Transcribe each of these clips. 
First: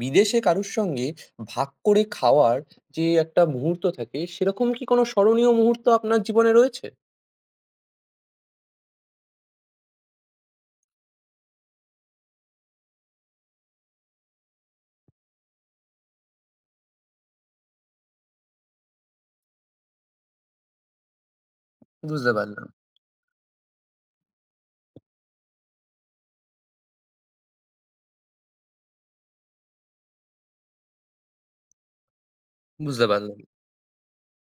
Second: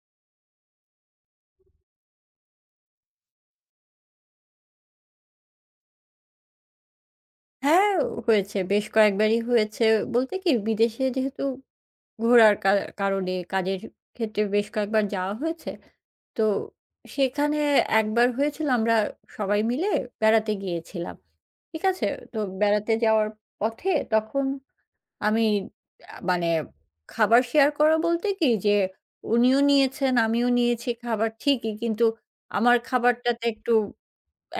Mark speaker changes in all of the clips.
Speaker 1: বিদেশে কারুর সঙ্গে ভাগ করে খাওয়ার যে একটা মুহূর্ত থাকে, সেরকম কি কোনো স্মরণীয় মুহূর্ত আপনার জীবনে রয়েছে?
Speaker 2: হ্যাঁ, হয়েছে। বেশ কয়েকবারই হয়েছে। বলতে কি বিদেশে যেহেতু ঘোরার কারণে কাজের ক্ষেত্রে বেশ কয়েকবার যাওয়া হয়েছে। তো সেখানে একবার হয়েছিল আমরা সবাই মিলে বেড়াতে গিয়েছিলাম। ঠিক আছে?
Speaker 1: বুঝতে
Speaker 2: তো
Speaker 1: পারলাম,
Speaker 2: বেড়াতে যাওয়ার পথে তখন আমি মানে খাবার শেয়ার করা বলতে কি যে উনিও নিয়েছেন, আমিও নিয়েছি খাবার ঠিকই। কিন্তু আমার
Speaker 1: বুঝতে পারলাম।
Speaker 2: খাবারটাতে একটু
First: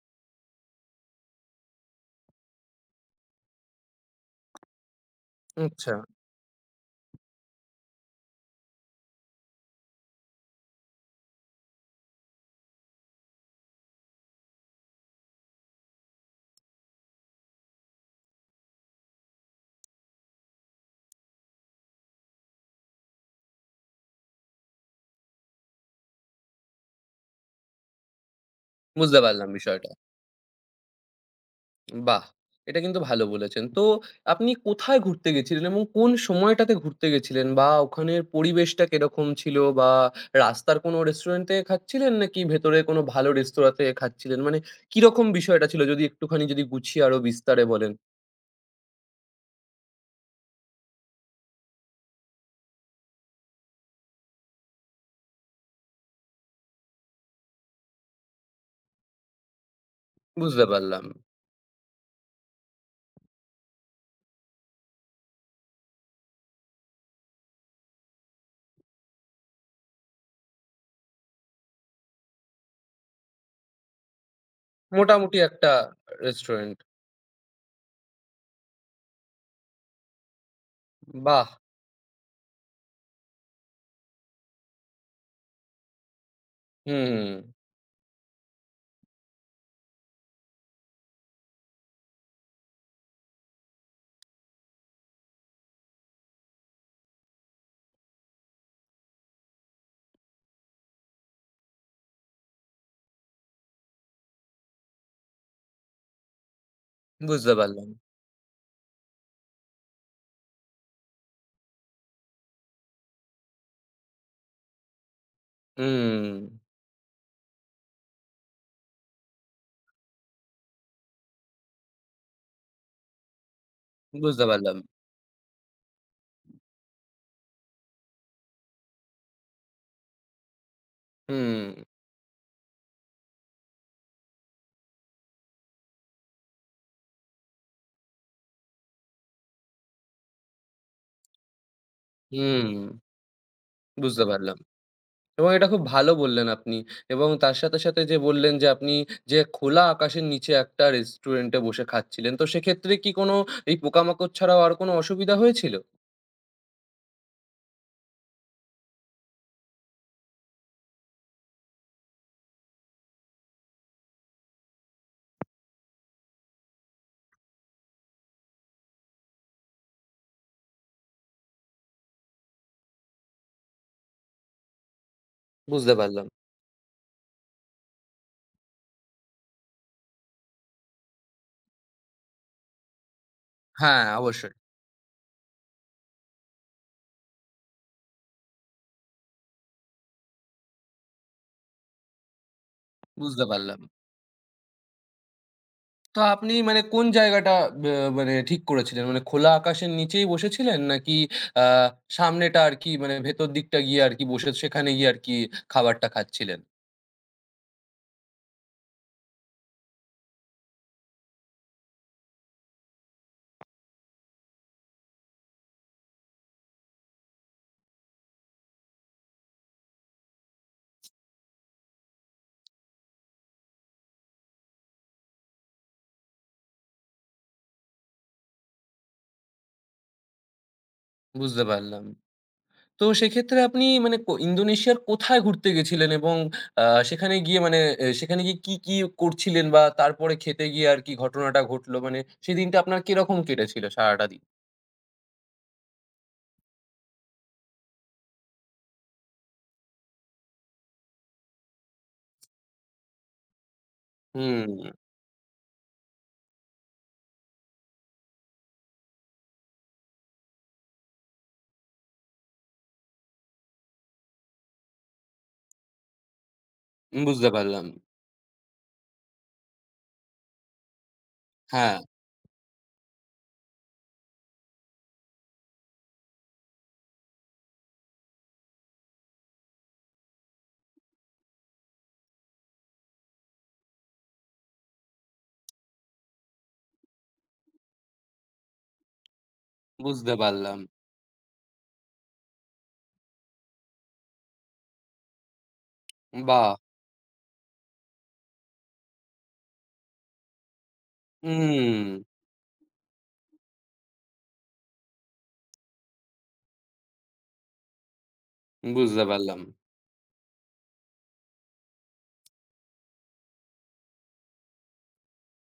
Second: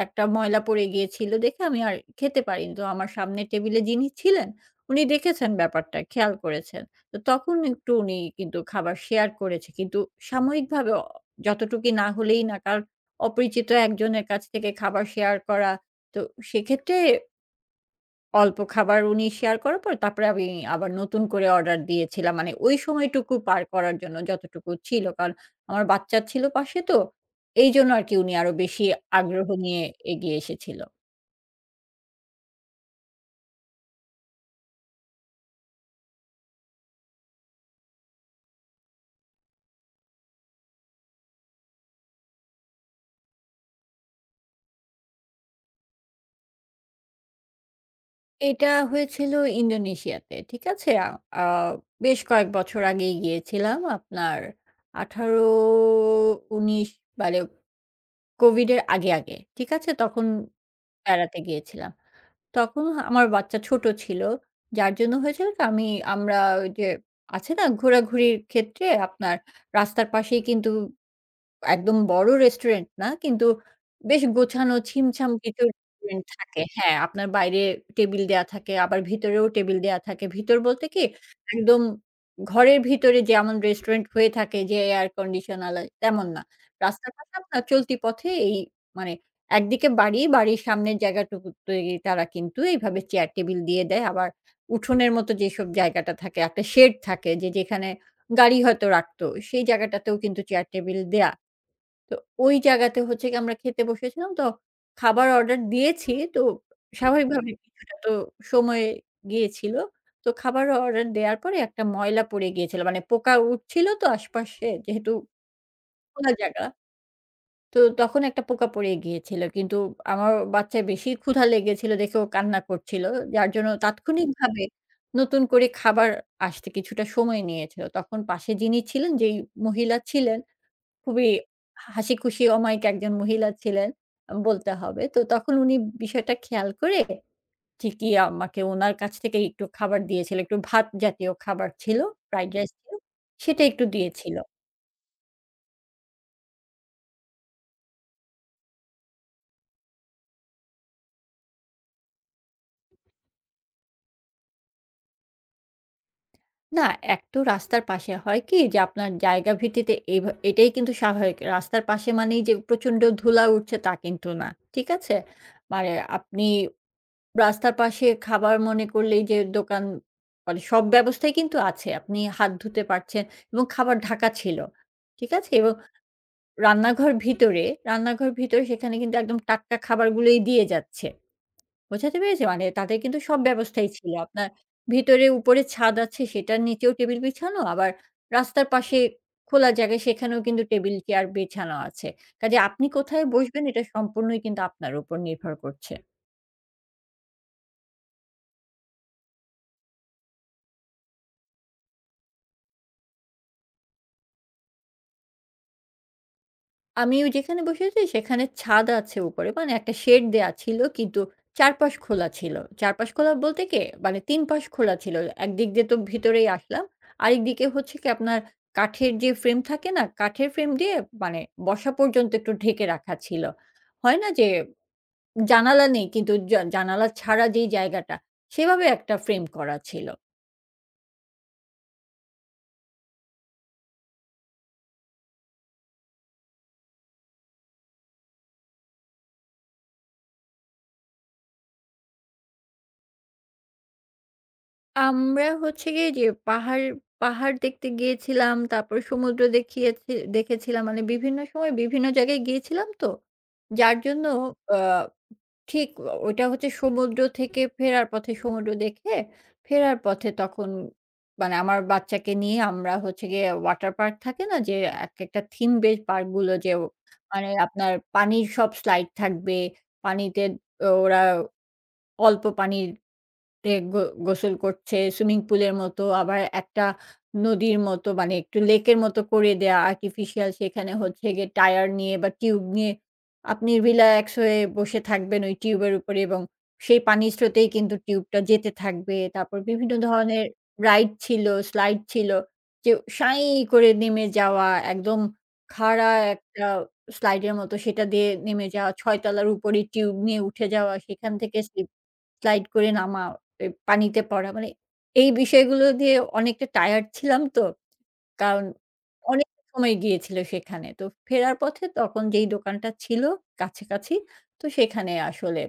Speaker 2: একটা ময়লা পড়ে গিয়েছিল দেখে আমি আর খেতে পারিনি। তো আমার সামনের টেবিলে যিনি ছিলেন, উনি দেখেছেন
Speaker 1: আচ্ছা,
Speaker 2: ব্যাপারটা, খেয়াল করেছেন। তো তখন একটু উনি কিন্তু খাবার শেয়ার করেছে। কিন্তু সাময়িকভাবে যতটুকি না হলেই না, কারণ অপরিচিত একজনের কাছ থেকে খাবার শেয়ার করা, তো সেক্ষেত্রে অল্প খাবার উনি শেয়ার করার পর তারপরে আমি আবার নতুন করে অর্ডার দিয়েছিলাম। মানে ওই সময়টুকু পার করার জন্য যতটুকু ছিল। কারণ আমার বাচ্চা ছিল পাশে তো। এইজন্য আরকি উনি আরো বেশি
Speaker 1: বুঝতে
Speaker 2: আগ্রহ
Speaker 1: পারলাম
Speaker 2: নিয়ে
Speaker 1: বিষয়টা।
Speaker 2: এগিয়ে এসেছিল।
Speaker 1: বাহ! এটা কিন্তু ভালো বলেছেন। তো আপনি কোথায় ঘুরতে গেছিলেন এবং কোন সময়টাতে ঘুরতে গেছিলেন? বা ওখানের পরিবেশটা কিরকম ছিল? বা রাস্তার কোনো রেস্টুরেন্ট থেকে খাচ্ছিলেন নাকি ভেতরে কোনো ভালো রেস্তোরাঁ থেকে খাচ্ছিলেন? মানে কিরকম বিষয়টা ছিল? যদি একটুখানি গুছিয়ে আরো বিস্তারে বলেন,
Speaker 2: এটা হয়েছিল ইন্দোনেশিয়াতে। ঠিক আছে? আ আ বেশ কয়েক বছর আগেই গিয়েছিলাম। আপনার ১৮-১৯ মানে কোভিডের আগে, আগে। ঠিক আছে? তখন
Speaker 1: বুঝতে পারলাম।
Speaker 2: বেড়াতে গিয়েছিলাম। তখন আমার বাচ্চা ছোট ছিল। যার জন্য হয়েছিল কি আমরা ওই যে আছে না ঘোরাঘুরির ক্ষেত্রে আপনার রাস্তার পাশেই কিন্তু একদম বড় রেস্টুরেন্ট না কিন্তু বেশ গোছানো ছিমছাম
Speaker 1: মোটামুটি
Speaker 2: কিছু
Speaker 1: একটা
Speaker 2: রেস্টুরেন্ট থাকে।
Speaker 1: রেস্টুরেন্ট।
Speaker 2: হ্যাঁ, আপনার বাইরে টেবিল দেয়া থাকে, আবার ভিতরেও টেবিল দেয়া থাকে। ভিতর বলতে কি
Speaker 1: বাহ!
Speaker 2: একদম ঘরের ভিতরে যেমন রেস্টুরেন্ট হয়ে থাকে যে এয়ার কন্ডিশন আলা তেমন না। রাস্তার
Speaker 1: হুম,
Speaker 2: পাশে আপনার চলতি পথে এই মানে একদিকে বাড়ি, বাড়ির সামনের জায়গাটুকুতে তারা কিন্তু এইভাবে চেয়ার টেবিল দিয়ে দেয়। আবার উঠোনের মতো যেসব জায়গাটা থাকে, একটা শেড থাকে যে যেখানে গাড়ি হয়তো রাখতো সেই জায়গাটাতেও কিন্তু চেয়ার টেবিল দেয়া। তো ওই জায়গাতে হচ্ছে গিয়ে আমরা খেতে বসেছিলাম। তো খাবার অর্ডার দিয়েছি। তো হুম। স্বাভাবিকভাবে
Speaker 1: বুঝতে পারলাম।
Speaker 2: কিছুটা তো সময় গিয়েছিল। তো খাবার অর্ডার দেওয়ার পরে একটা ময়লা পড়ে গিয়েছিল। মানে পোকা উঠছিল তো আশপাশে যেহেতু খোলা
Speaker 1: হুম,
Speaker 2: জায়গা। তো তখন একটা পোকা পড়ে গিয়েছিল। কিন্তু আমার বাচ্চার বেশি ক্ষুধা লেগেছিল দেখে ও কান্না করছিল। যার জন্য
Speaker 1: বুঝতে
Speaker 2: তাৎক্ষণিকভাবে
Speaker 1: পারলাম।
Speaker 2: নতুন করে খাবার আসতে কিছুটা সময় নিয়েছিল। তখন পাশে যিনি ছিলেন, যেই মহিলা ছিলেন খুবই
Speaker 1: হুম,
Speaker 2: হাসিখুশি অমায়িক একজন মহিলা ছিলেন বলতে হবে। তো তখন উনি বিষয়টা খেয়াল করে ঠিকই আমাকে উনার কাছ থেকেই একটু খাবার দিয়েছিল। একটু ভাত জাতীয় খাবার ছিল, ফ্রাইড
Speaker 1: হুম,
Speaker 2: রাইস ছিল। সেটা একটু
Speaker 1: বুঝতে
Speaker 2: দিয়েছিল।
Speaker 1: পারলাম। এবং এটা খুব ভালো বললেন আপনি। এবং তার সাথে, সাথে যে বললেন যে আপনি যে খোলা আকাশের নিচে একটা রেস্টুরেন্টে বসে খাচ্ছিলেন। তো সেক্ষেত্রে কি কোনো এই পোকামাকড় ছাড়াও আর কোনো অসুবিধা হয়েছিল?
Speaker 2: না, এক তো রাস্তার পাশে হয় কি যে আপনার জায়গা ভিত্তিতে এটাই কিন্তু স্বাভাবিক। রাস্তার পাশে মানেই যে প্রচণ্ড ধুলা উঠছে তা কিন্তু না। ঠিক আছে? মানে আপনি রাস্তার পাশে খাবার মনে করলেই যে দোকান মানে সব ব্যবস্থাই কিন্তু আছে। আপনি হাত ধুতে পারছেন এবং খাবার ঢাকা ছিল। ঠিক আছে? এবং
Speaker 1: বুঝতে পারলাম।
Speaker 2: রান্নাঘর ভিতরে সেখানে কিন্তু একদম টাটকা খাবারগুলোই দিয়ে যাচ্ছে। বোঝাতে পেরেছি? মানে তাদের কিন্তু সব ব্যবস্থাই
Speaker 1: হ্যাঁ,
Speaker 2: ছিল। আপনার
Speaker 1: অবশ্যই।
Speaker 2: ভিতরে উপরে ছাদ আছে সেটার নিচেও টেবিল বিছানো, আবার রাস্তার পাশে খোলা জায়গায় সেখানেও কিন্তু টেবিল চেয়ার বিছানো আছে। কাজে আপনি কোথায়
Speaker 1: বুঝতে
Speaker 2: বসবেন
Speaker 1: পারলাম।
Speaker 2: এটা সম্পূর্ণই কিন্তু আপনার উপর নির্ভর করছে।
Speaker 1: তো আপনি মানে কোন জায়গাটা বে মানে ঠিক করেছিলেন? মানে খোলা আকাশের নিচেই বসেছিলেন? নাকি আ সামনেটা আরকি মানে ভেতর দিকটা গিয়ে আরকি বসে সেখানে গিয়ে আরকি খাবারটা খাচ্ছিলেন?
Speaker 2: আমি ওই যেখানে বসেছি সেখানে ছাদ আছে উপরে। মানে একটা শেড দেয়া ছিল কিন্তু চারপাশ খোলা ছিল। চারপাশ খোলা বলতে কি মানে ৩ পাশ খোলা ছিল। একদিক দিয়ে তো ভিতরেই আসলাম। আরেক দিকে হচ্ছে কি আপনার কাঠের যে ফ্রেম থাকে না? কাঠের ফ্রেম দিয়ে মানে বসা পর্যন্ত একটু ঢেকে রাখা ছিল। হয় না যে জানালা নেই কিন্তু জানালা ছাড়া যেই জায়গাটা সেভাবে একটা ফ্রেম করা ছিল।
Speaker 1: বুঝতে পারলাম। তো সেক্ষেত্রে আপনি মানে ইন্দোনেশিয়ার কোথায় ঘুরতে গেছিলেন? এবং আ সেখানে গিয়ে মানে সেখানে গিয়ে কি, কি করছিলেন? বা তারপরে খেতে গিয়ে আরকি ঘটনাটা ঘটলো? মানে সেদিনটা আপনার কিরকম কেটেছিল সারাটা দিন?
Speaker 2: আমরা হচ্ছে গিয়ে যে পাহাড়, পাহাড় দেখতে গিয়েছিলাম। তারপর সমুদ্র দেখেছিলাম। মানে বিভিন্ন সময় বিভিন্ন জায়গায় গিয়েছিলাম তো। যার জন্য আ
Speaker 1: হুম,
Speaker 2: ঠিক ওইটা হচ্ছে সমুদ্র থেকে ফেরার পথে সমুদ্র দেখে ফেরার পথে তখন মানে আমার বাচ্চাকে নিয়ে আমরা হচ্ছে গিয়ে ওয়াটার পার্ক থাকে না? যে একেকটা থিম বেসড পার্ক গুলো যে মানে
Speaker 1: বুঝতে পারলাম।
Speaker 2: আপনার পানির সব স্লাইড থাকবে। পানিতে ওরা
Speaker 1: হ্যাঁ,
Speaker 2: অল্প পানির তে গো গোসল করছে সুইমিং পুলের মতো আবার একটা নদীর মতো মানে একটু লেকের মতো করে দেয়া আর্টিফিশিয়াল সেখানে হচ্ছে গিয়ে টায়ার নিয়ে বা টিউব নিয়ে আপনি রিল্যাক্স হয়ে বসে থাকবেন ওই টিউবের উপরে এবং সেই পানির স্রোতেই কিন্তু টিউবটা যেতে থাকবে। তারপর বিভিন্ন
Speaker 1: বুঝতে
Speaker 2: ধরনের
Speaker 1: পারলাম।
Speaker 2: রাইড ছিল, স্লাইড ছিল যে সাঁই করে নেমে যাওয়া একদম খাড়া একটা
Speaker 1: বাহ!
Speaker 2: স্লাইডের মতো সেটা দিয়ে নেমে যাওয়া ৬ তলার উপরে টিউব নিয়ে উঠে যাওয়া সেখান থেকে স্লিপ
Speaker 1: হুম।
Speaker 2: স্লাইড করে নামা। এ পানিতে পড়া। মানে এই বিষয়গুলো দিয়ে অনেকটা টায়ার্ড ছিলাম তো। কারণ
Speaker 1: বুঝতে
Speaker 2: অনেক
Speaker 1: পারলাম,
Speaker 2: সময় গিয়েছিল সেখানে। তো ফেরার পথে তখন যেই দোকানটা ছিল কাছাকাছি, তো সেখানে আসলে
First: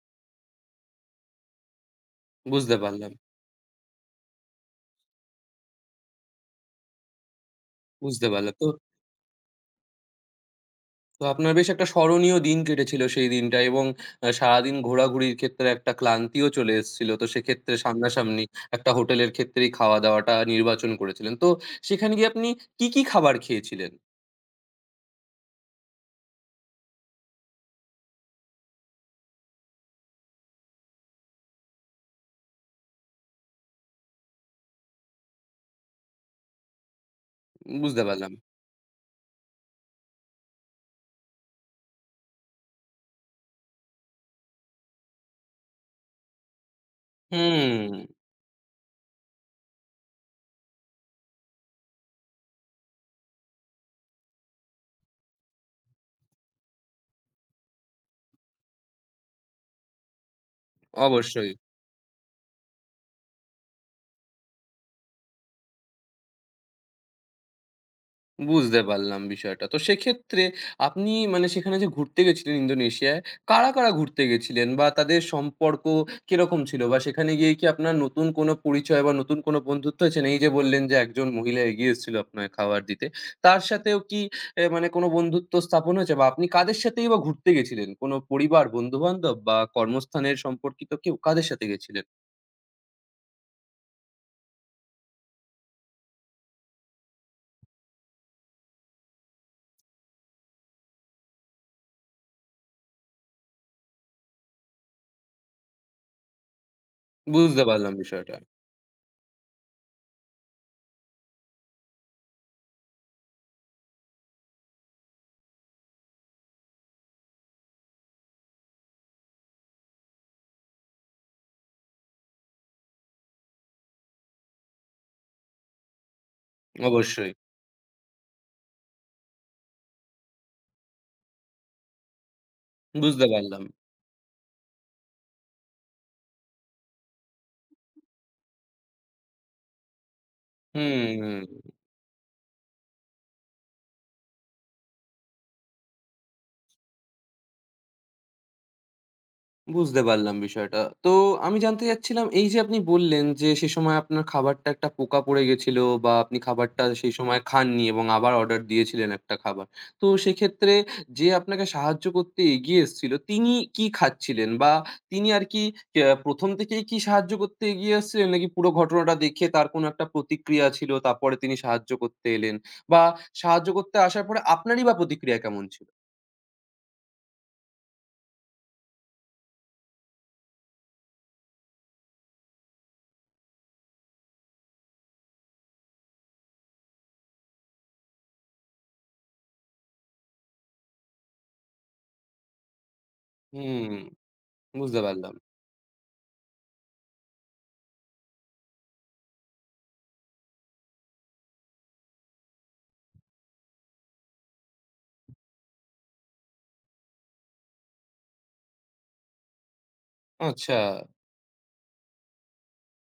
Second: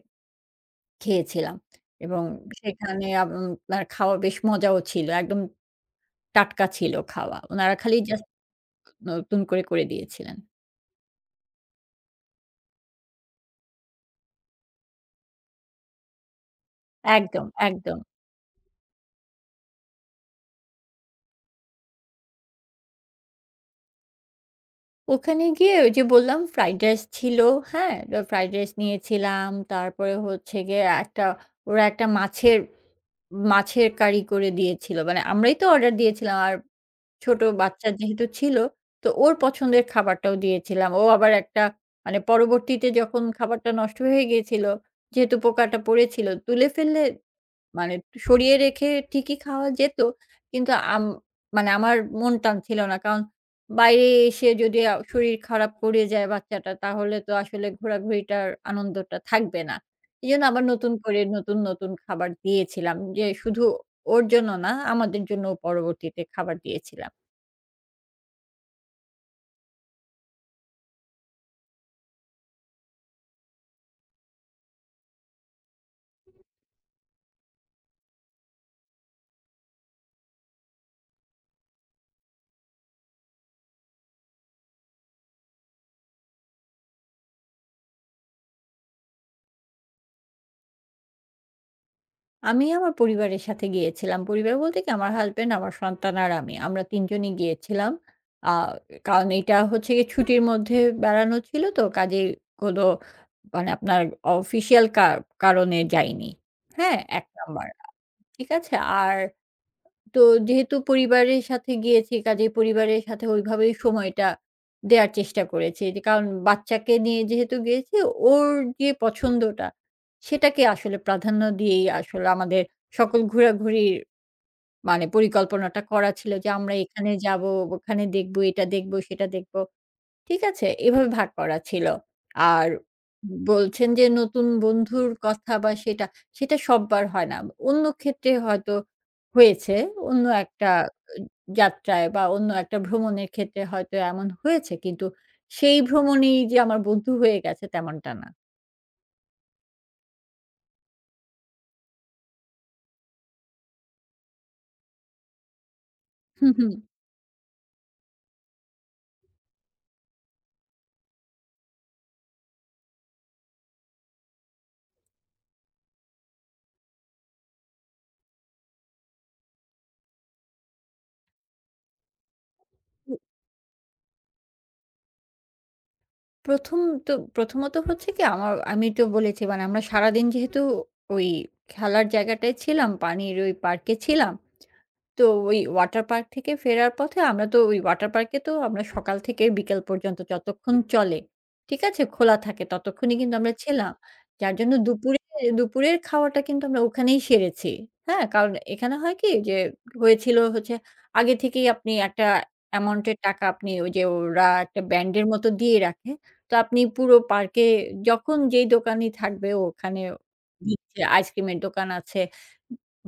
Speaker 2: খেয়েছিলাম। এবং
Speaker 1: বুঝতে
Speaker 2: সেখানে
Speaker 1: পারলাম,
Speaker 2: আপনার খাওয়া বেশ মজাও ছিল। একদম টাটকা ছিল খাওয়া। উনারা খালি জাস্ট
Speaker 1: বুঝতে পারলাম। তো
Speaker 2: করে দিয়েছিলেন।
Speaker 1: তো আপনার বেশ একটা স্মরণীয় দিন কেটেছিল সেই দিনটা এবং সারাদিন ঘোরাঘুরির ক্ষেত্রে একটা ক্লান্তিও চলে এসেছিল। তো
Speaker 2: একদম,
Speaker 1: সেক্ষেত্রে
Speaker 2: একদম।
Speaker 1: সামনাসামনি একটা হোটেলের ক্ষেত্রেই খাওয়া-দাওয়াটা নির্বাচন করেছিলেন। তো সেখানে গিয়ে আপনি কি, কি খাবার খেয়েছিলেন?
Speaker 2: ওখানে গিয়ে ওই যে বললাম ফ্রাইড রাইস ছিল, হ্যাঁ? ফ্রাইড রাইস নিয়েছিলাম। তারপরে হচ্ছে গিয়ে একটা ওরা একটা মাছের মাছের কারি করে দিয়েছিল। মানে আমরাই তো অর্ডার দিয়েছিলাম। আর ছোট বাচ্চা
Speaker 1: বুঝতে
Speaker 2: যেহেতু
Speaker 1: পারলাম।
Speaker 2: ছিল, তো ওর পছন্দের খাবারটাও দিয়েছিলাম। ও আবার একটা মানে পরবর্তীতে যখন খাবারটা নষ্ট হয়ে গিয়েছিল, যেহেতু পোকাটা পড়েছিল, তুলে ফেললে
Speaker 1: হুম,
Speaker 2: মানে সরিয়ে রেখে ঠিকই খাওয়া যেত। কিন্তু মানে আমার মন টান ছিল না। কারণ বাইরে এসে যদি শরীর খারাপ করে যায় বাচ্চাটা তাহলে তো আসলে ঘোরাঘুরিটার আনন্দটা থাকবে না। এজন্য আবার নতুন করে
Speaker 1: অবশ্যই।
Speaker 2: নতুন খাবার দিয়েছিলাম। যে শুধু ওর জন্য না আমাদের জন্যও পরবর্তীতে খাবার দিয়েছিলাম।
Speaker 1: বুঝতে পারলাম বিষয়টা। তো সেক্ষেত্রে আপনি মানে সেখানে যে ঘুরতে গেছিলেন ইন্দোনেশিয়ায়, কারা, কারা ঘুরতে গেছিলেন? বা তাদের সম্পর্ক কিরকম ছিল? বা সেখানে গিয়ে কি আপনার নতুন কোনো পরিচয় বা নতুন কোনো বন্ধুত্ব হয়েছে? মানে এই যে বললেন যে একজন মহিলা এগিয়ে এসেছিল আপনাকে খাবার দিতে। তার সাথেও কি মানে কোনো বন্ধুত্ব স্থাপন হয়েছে? বা আপনি কাদের সাথেই বা ঘুরতে গেছিলেন? কোনো পরিবার, বন্ধু-বান্ধব বা কর্মস্থানের সম্পর্কিত কেউ? কাদের সাথে গেছিলেন?
Speaker 2: আমি আমার পরিবারের সাথে গিয়েছিলাম। পরিবার বলতে কি আমার হাসব্যান্ড, আমার সন্তান আর আমি। আমরা ৩ জনই গিয়েছিলাম। আ কারণ এটা হচ্ছে গিয়ে ছুটির মধ্যে বেড়ানো ছিল তো কাজেই কোনো মানে আপনার অফিসিয়াল কারণে যাইনি। হ্যাঁ? ১
Speaker 1: বুঝতে
Speaker 2: নাম্বার।
Speaker 1: পারলাম বিষয়টা।
Speaker 2: ঠিক আছে? আর তো যেহেতু পরিবারের সাথে গিয়েছি কাজেই পরিবারের সাথে ওইভাবেই সময়টা দেয়ার চেষ্টা করেছি। যে কারণ বাচ্চাকে নিয়ে যেহেতু গিয়েছি ওর যে পছন্দটা সেটাকে আসলে প্রাধান্য দিয়েই আসলে আমাদের সকল ঘোরাঘুরির মানে পরিকল্পনাটা করা ছিল যে আমরা এখানে
Speaker 1: অবশ্যই,
Speaker 2: যাবো, ওখানে দেখবো, এটা দেখবো, সেটা দেখবো। ঠিক আছে? এভাবে ভাগ করা ছিল। আর
Speaker 1: বুঝতে পারলাম।
Speaker 2: বলছেন যে নতুন বন্ধুর কথা বা সেটা সববার হয় না। অন্য ক্ষেত্রে হয়তো হয়েছে। অন্য একটা
Speaker 1: হুম, হুম।
Speaker 2: যাত্রায় বা অন্য একটা ভ্রমণের ক্ষেত্রে হয়তো এমন হয়েছে কিন্তু সেই ভ্রমণেই যে আমার বন্ধু হয়ে গেছে তেমনটা না।
Speaker 1: বুঝতে পারলাম বিষয়টা। তো আমি জানতে চাচ্ছিলাম এই যে আপনি বললেন যে, সে সময় আপনার খাবারটা একটা পোকা পড়ে গেছিল বা আপনি
Speaker 2: হুম, হুম।
Speaker 1: খাবারটা সেই সময় খাননি এবং আবার অর্ডার দিয়েছিলেন একটা খাবার। তো সেক্ষেত্রে যে আপনাকে সাহায্য করতে এগিয়ে এসছিল, তিনি কি খাচ্ছিলেন? বা তিনি আর কি ১ম থেকেই কি সাহায্য করতে এগিয়ে এসছিলেন? নাকি পুরো ঘটনাটা দেখে তার কোনো একটা প্রতিক্রিয়া ছিল, তারপরে তিনি সাহায্য করতে এলেন? বা
Speaker 2: উ
Speaker 1: সাহায্য করতে আসার পরে আপনারই বা প্রতিক্রিয়া কেমন ছিল?
Speaker 2: ১ম তো প্রথমত হচ্ছে কি আমার আমি তো বলেছি মানে আমরা সারাদিন যেহেতু ওই খেলার জায়গাটায় ছিলাম, পানির ওই পার্কে ছিলাম। তো ওই ওয়াটার পার্ক থেকে ফেরার পথে আমরা তো ওই ওয়াটার পার্কে তো আমরা সকাল থেকে বিকেল পর্যন্ত যতক্ষণ চলে, ঠিক আছে? খোলা থাকে ততক্ষণই কিন্তু আমরা
Speaker 1: হুম,
Speaker 2: ছিলাম। যার জন্য
Speaker 1: বুঝতে পারলাম।
Speaker 2: দুপুরের খাওয়াটা কিন্তু আমরা ওখানেই সেরেছি। হ্যাঁ? কারণ এখানে হয় কি যে হয়েছিল হচ্ছে আগে থেকেই আপনি একটা অ্যামাউন্ট এর টাকা আপনি ওই যে ওরা একটা ব্যান্ডের মতো দিয়ে রাখে। তো আপনি পুরো পার্কে যখন যেই দোকানি থাকবে ওখানে
Speaker 1: আচ্ছা।
Speaker 2: দিচ্ছে। আইসক্রিমের দোকান আছে।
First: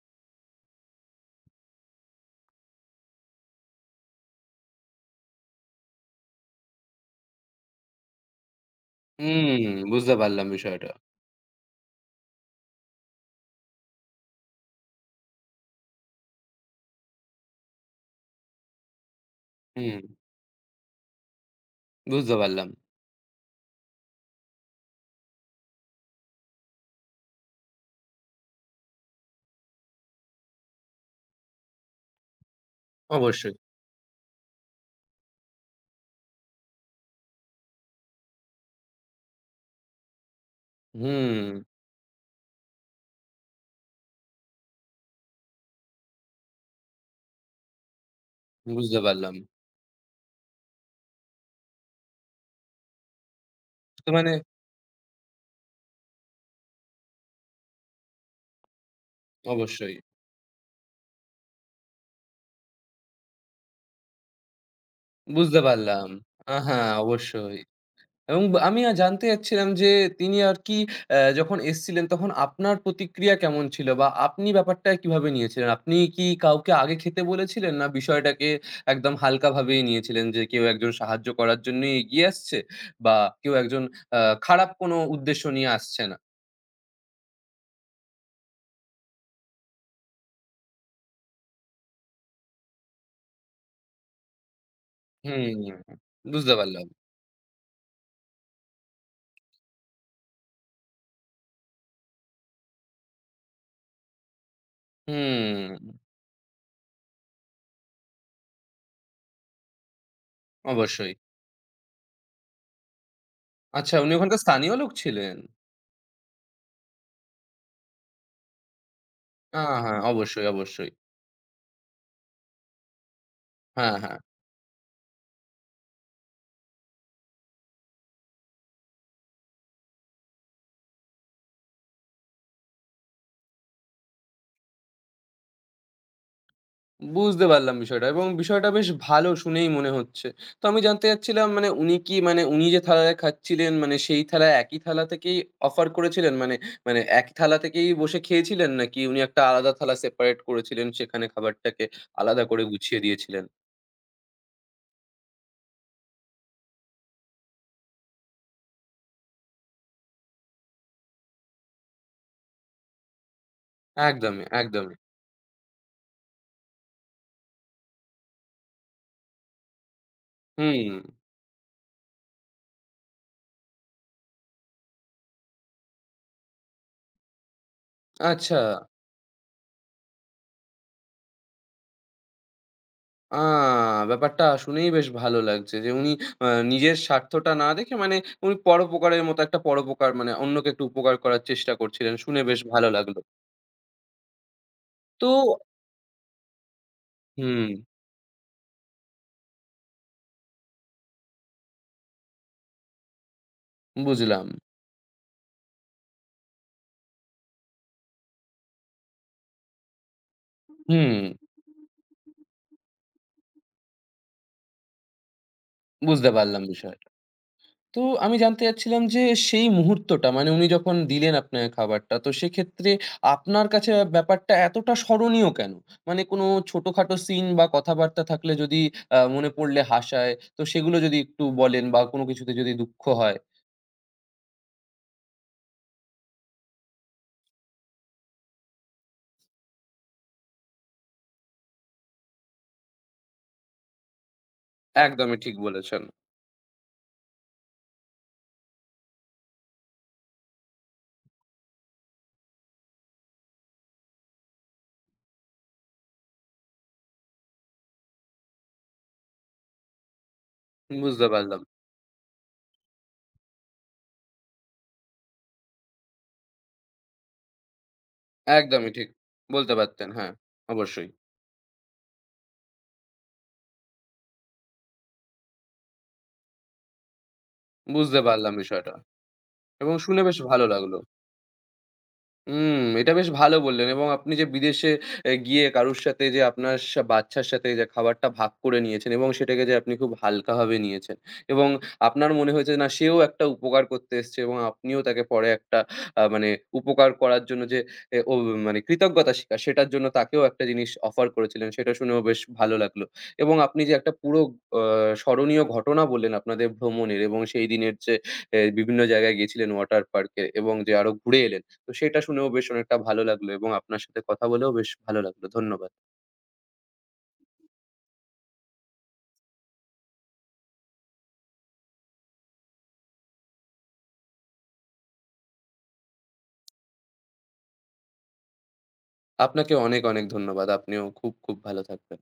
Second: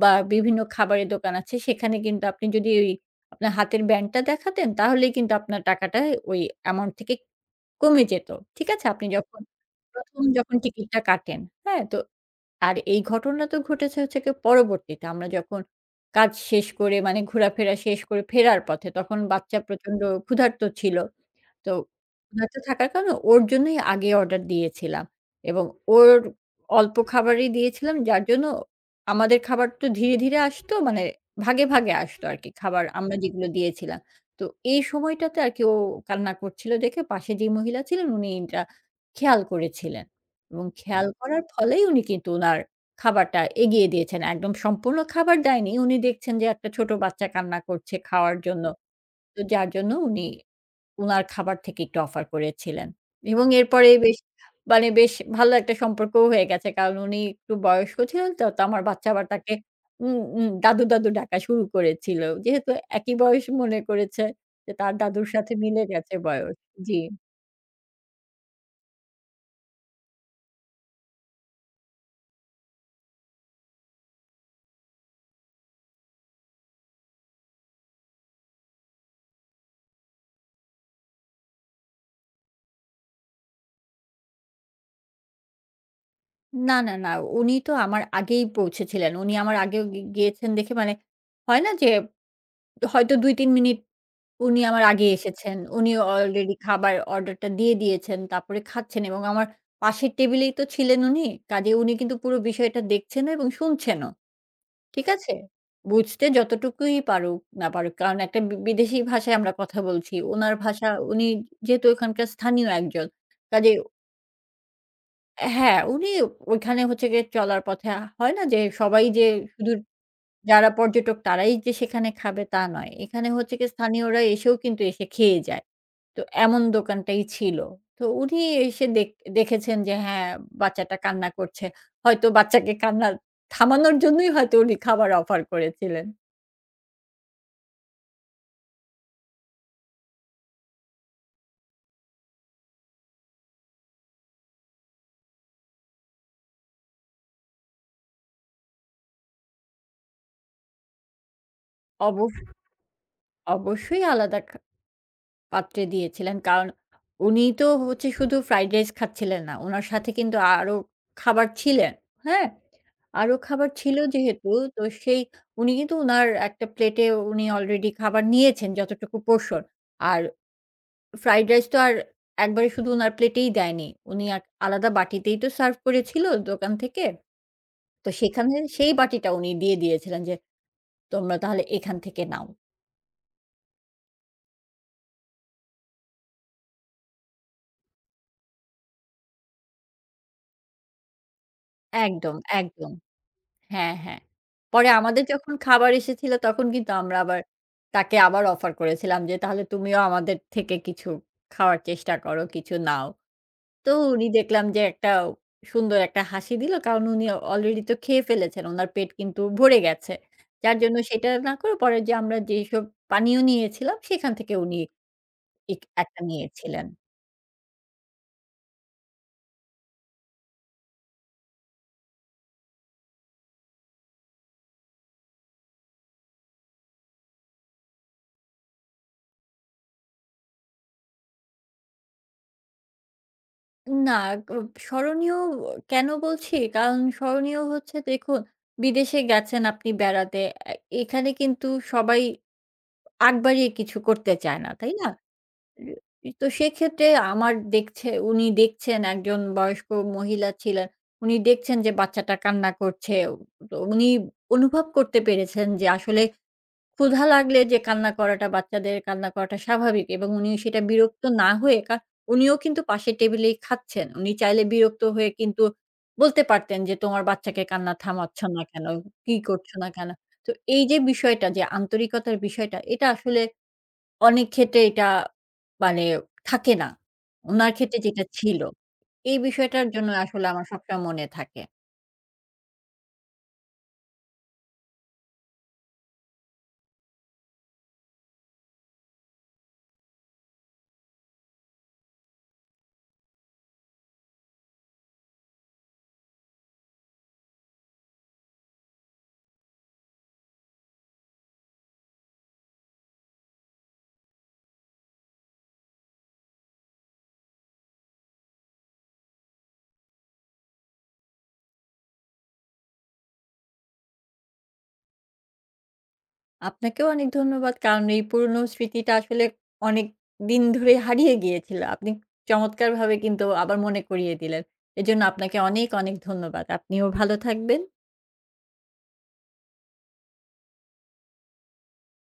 Speaker 2: বা বিভিন্ন খাবারের দোকান আছে সেখানে কিন্তু আপনি যদি ওই আপনার হাতের ব্যান্ডটা দেখাতেন তাহলেই কিন্তু আপনার টাকাটা ওই অ্যামাউন্ট থেকে কমে যেত। ঠিক আছে? আপনি যখন
Speaker 1: হুম, বুঝতে
Speaker 2: ১ম
Speaker 1: পারলাম
Speaker 2: যখন
Speaker 1: বিষয়টা।
Speaker 2: টিকিটটা কাটেন, হ্যাঁ? তো আর এই ঘটনা তো ঘটেছে হচ্ছে গিয়ে পরবর্তীতে। আমরা যখন কাজ শেষ করে মানে ঘোরাফেরা শেষ করে ফেরার পথে তখন বাচ্চা প্রচন্ড
Speaker 1: হুম,
Speaker 2: ক্ষুধার্ত ছিল। তো
Speaker 1: বুঝতে
Speaker 2: ক্ষুধার্ত
Speaker 1: পারলাম।
Speaker 2: থাকার কারণে ওর জন্যই আগে অর্ডার দিয়েছিলাম এবং ওর অল্প খাবারই দিয়েছিলাম যার জন্য আমাদের খাবার তো ধীরে, ধীরে আসতো মানে ভাগে, ভাগে আসতো আরকি খাবার আমরা যেগুলো
Speaker 1: অবশ্যই।
Speaker 2: দিয়েছিলাম। তো এই সময়টাতে আরকি ও কান্না করছিল দেখে পাশে যে মহিলা ছিলেন উনি এটা খেয়াল করেছিলেন এবং খেয়াল করার
Speaker 1: হুম,
Speaker 2: ফলেই উনি কিন্তু উনার খাবারটা এগিয়ে দিয়েছেন। একদম সম্পূর্ণ খাবার দেয়নি। উনি দেখছেন যে একটা ছোট বাচ্চা কান্না করছে খাওয়ার জন্য।
Speaker 1: বুঝতে পারলাম।
Speaker 2: তো যার জন্য উনি উনার খাবার থেকে একটু অফার করেছিলেন। এবং এরপরে
Speaker 1: তো
Speaker 2: বেশ
Speaker 1: মানে
Speaker 2: মানে বেশ ভালো একটা সম্পর্কও হয়ে গেছে। কারণ উনি একটু বয়স্ক ছিলেন তো, তো আমার বাচ্চা আবার তাকে
Speaker 1: অবশ্যই।
Speaker 2: উম উম দাদু, দাদু ডাকা শুরু করেছিল। যেহেতু একই বয়স মনে করেছে যে তার দাদুর সাথে
Speaker 1: বুঝতে
Speaker 2: মিলে
Speaker 1: পারলাম।
Speaker 2: গেছে বয়স।
Speaker 1: হ্যাঁ,
Speaker 2: জি।
Speaker 1: অবশ্যই। এবং বা আমি জানতে চাচ্ছিলাম যে তিনি আর কি যখন এসেছিলেন তখন আপনার প্রতিক্রিয়া কেমন ছিল? বা আপনি ব্যাপারটা কিভাবে নিয়েছিলেন? আপনি কি কাউকে আগে খেতে বলেছিলেন? না বিষয়টাকে একদম হালকাভাবেই নিয়েছিলেন যে কেউ একজন সাহায্য করার জন্যই এগিয়ে আসছে বা কেউ একজন আ খারাপ কোনো উদ্দেশ্য নিয়ে আসছে না?
Speaker 2: না, না, না। উনি তো আমার আগেই পৌঁছেছিলেন। উনি আমার আগেও গিয়েছেন দেখে মানে হয় না যে হয়তো ২-৩ মিনিট উনি আমার আগে
Speaker 1: হুম,
Speaker 2: এসেছেন। উনি
Speaker 1: বুঝতে
Speaker 2: অলরেডি
Speaker 1: পারলাম।
Speaker 2: খাবার অর্ডারটা দিয়ে দিয়েছেন। তারপরে খাচ্ছেন এবং আমার পাশের টেবিলেই তো ছিলেন উনি। কাজেই উনি কিন্তু পুরো বিষয়টা দেখছেনও এবং শুনছেনও। ঠিক আছে?
Speaker 1: হুম,
Speaker 2: বুঝতে যতটুকুই পারুক না পারুক। কারণ একটা বিদেশী ভাষায় আমরা কথা বলছি। উনার ভাষা
Speaker 1: অবশ্যই।
Speaker 2: উনি যেহেতু ওখানকার স্থানীয় একজন। কাজেই
Speaker 1: আচ্ছা উনি ওখানকার স্থানীয় লোক ছিলেন?
Speaker 2: হ্যাঁ, উনি ওইখানে হচ্ছে গিয়ে চলার পথে হয় না যে সবাই যে
Speaker 1: আ
Speaker 2: শুধু
Speaker 1: হ্যাঁ, অবশ্যই,
Speaker 2: যারা
Speaker 1: অবশ্যই।
Speaker 2: পর্যটক তারাই যে সেখানে খাবে তা নয়। এখানে হচ্ছে গিয়ে
Speaker 1: হ্যাঁ, হ্যাঁ।
Speaker 2: স্থানীয়রা এসেও কিন্তু এসে খেয়ে যায়। তো এমন দোকানটাই ছিল। তো উনি এসে দেখেছেন যে হ্যাঁ, বাচ্চাটা কান্না করছে। হয়তো বাচ্চাকে কান্না থামানোর জন্যই হয়তো উনি খাবার অফার করেছিলেন।
Speaker 1: বুঝতে পারলাম বিষয়টা এবং বিষয়টা বেশ ভালো শুনেই মনে হচ্ছে। তো আমি জানতে চাচ্ছিলাম মানে উনি কি মানে উনি যে থালায় খাচ্ছিলেন মানে সেই থালায় একই থালা থেকেই অফার করেছিলেন? মানে মানে এক থালা থেকেই বসে খেয়েছিলেন নাকি উনি একটা আলাদা থালা সেপারেট করেছিলেন সেখানে খাবারটাকে
Speaker 2: অবশ
Speaker 1: আলাদা করে গুছিয়ে দিয়েছিলেন?
Speaker 2: অবশ্যই আলাদা পাত্রে দিয়েছিলেন। কারণ উনি তো হচ্ছে শুধু ফ্রাইড রাইস খাচ্ছিলেন না। উনার সাথে কিন্তু আরো খাবার ছিলেন। হ্যাঁ? আরো খাবার ছিল
Speaker 1: একদমই,
Speaker 2: যেহেতু তো
Speaker 1: একদমই।
Speaker 2: সেই উনি কিন্তু উনার একটা প্লেটে উনি অলরেডি খাবার নিয়েছেন যতটুকু পোর্শন। আর
Speaker 1: হুম,
Speaker 2: ফ্রাইড রাইস তো আর একবারে শুধু উনার প্লেটেই দেয়নি। উনি এক আলাদা বাটিতেই তো সার্ভ করেছিল দোকান থেকে। তো সেখানে
Speaker 1: আচ্ছা।
Speaker 2: সেই বাটিটা উনি দিয়ে দিয়েছিলেন যে, "তোমরা তাহলে এখান থেকে নাও।"
Speaker 1: আ ব্যাপারটা শুনেই বেশ ভালো লাগছে যে উনি আ নিজের স্বার্থটা না দেখে মানে উনি পরোপকারের মতো একটা পরোপকার মানে অন্যকে একটু উপকার করার চেষ্টা করছিলেন।
Speaker 2: একদম,
Speaker 1: শুনে বেশ ভালো
Speaker 2: একদম।
Speaker 1: লাগলো।
Speaker 2: হ্যাঁ, হ্যাঁ। পরে আমাদের
Speaker 1: তো
Speaker 2: যখন খাবার এসেছিল তখন কিন্তু আমরা আবার
Speaker 1: হুম,
Speaker 2: তাকে আবার অফার করেছিলাম যে, "তাহলে তুমিও আমাদের থেকে কিছু খাওয়ার চেষ্টা করো, কিছু নাও।" তো উনি
Speaker 1: বুঝলাম।
Speaker 2: দেখলাম যে একটা সুন্দর একটা হাসি দিল। কারণ উনি অলরেডি তো খেয়ে ফেলেছেন। উনার পেট কিন্তু ভরে গেছে। যার জন্য
Speaker 1: হুম,
Speaker 2: সেটা না করে পরে যে আমরা যেসব পানীয় নিয়েছিলাম সেখান থেকে উনি এক একটা
Speaker 1: বুঝতে পারলাম
Speaker 2: নিয়েছিলেন।
Speaker 1: বিষয়। তো আমি জানতে চাচ্ছিলাম যে সেই মুহূর্তটা মানে উনি যখন দিলেন আপনাকে খাবারটা তো সেক্ষেত্রে আপনার কাছে ব্যাপারটা এতটা স্মরণীয় কেন? মানে কোনো ছোটখাটো সিন বা কথাবার্তা থাকলে যদি মনে পড়লে হাসায় তো সেগুলো যদি একটু বলেন বা কোনো কিছুতে যদি দুঃখ হয়?
Speaker 2: না, গ স্মরণীয় কেন বলছি? কারণ স্মরণীয় হচ্ছে দেখুন, বিদেশে গেছেন আপনি বেড়াতে। এ এখানে কিন্তু সবাই আগ বাড়িয়ে কিছু করতে চায় না, তাই না?
Speaker 1: একদমই ঠিক বলেছেন।
Speaker 2: তো সেক্ষেত্রে আমার দেখছে উনি দেখছেন একজন বয়স্ক মহিলা ছিলেন। উনি দেখছেন যে বাচ্চাটা কান্না করছে। তো উনি অনুভব করতে পেরেছেন যে আসলে ক্ষুধা লাগলে যে কান্না করাটা বাচ্চাদের কান্না করাটা স্বাভাবিক এবং উনি সেটা বিরক্ত
Speaker 1: বুঝতে
Speaker 2: না
Speaker 1: পারলাম।
Speaker 2: হয়ে উনিও কিন্তু পাশের টেবিলেই খাচ্ছেন। উনি চাইলে বিরক্ত হয়ে কিন্তু বলতে পারতেন যে, "তোমার বাচ্চাকে কান্না থামাচ্ছ না কেন?
Speaker 1: একদমই ঠিক।
Speaker 2: কি
Speaker 1: বলতে
Speaker 2: করছো না কেন?"
Speaker 1: পারতেন। হ্যাঁ,
Speaker 2: তো এই যে
Speaker 1: অবশ্যই।
Speaker 2: বিষয়টা যে আন্তরিকতার বিষয়টা এটা আসলে অনেক ক্ষেত্রে এটা মানে থাকে না। উনার ক্ষেত্রে
Speaker 1: বুঝতে
Speaker 2: যেটা
Speaker 1: পারলাম
Speaker 2: ছিল।
Speaker 1: বিষয়টা
Speaker 2: এই বিষয়টার
Speaker 1: এবং
Speaker 2: জন্য
Speaker 1: শুনে বেশ
Speaker 2: আসলে
Speaker 1: ভালো
Speaker 2: আমার
Speaker 1: লাগলো।
Speaker 2: সবসময় মনে থাকে।
Speaker 1: হুম, এটা বেশ ভালো বললেন এবং আপনি যে বিদেশে গিয়ে কারুর সাথে যে আপনার বাচ্চার সাথে যে খাবারটা ভাগ করে নিয়েছেন এবং সেটাকে যে আপনি খুব হালকাভাবে নিয়েছেন এবং আপনার মনে হয়েছে না সেও একটা উপকার করতে এসছে এবং আপনিও তাকে পরে একটা মানে উপকার করার জন্য যে এ ও মানে কৃতজ্ঞতা স্বীকার সেটার জন্য তাকেও একটা জিনিস অফার করেছিলেন সেটা শুনেও বেশ ভালো লাগলো এবং আপনি যে একটা পুরো আ স্মরণীয় ঘটনা বললেন আপনাদের ভ্রমণের এবং সেই দিনের যে বিভিন্ন জায়গায় গেছিলেন ওয়াটার পার্কে এবং যে আরো ঘুরে এলেন। তো সেটা শুনেও বেশ অনেকটা ভালো লাগলো এবং আপনার সাথে কথা বলেও বেশ ভালো লাগলো। ধন্যবাদ।
Speaker 2: আপনাকেও অনেক ধন্যবাদ। কারণ এই পুরনো স্মৃতিটা আসলে অনেক দিন ধরে হারিয়ে গিয়েছিল। আপনি চমৎকারভাবে কিন্তু আবার মনে করিয়ে দিলেন। এজন্য আপনাকে অনেক, অনেক ধন্যবাদ। আপনিও ভালো থাকবেন।
Speaker 1: আপনাকে অনেক, অনেক ধন্যবাদ। আপনিও খুব, খুব ভালো থাকবেন।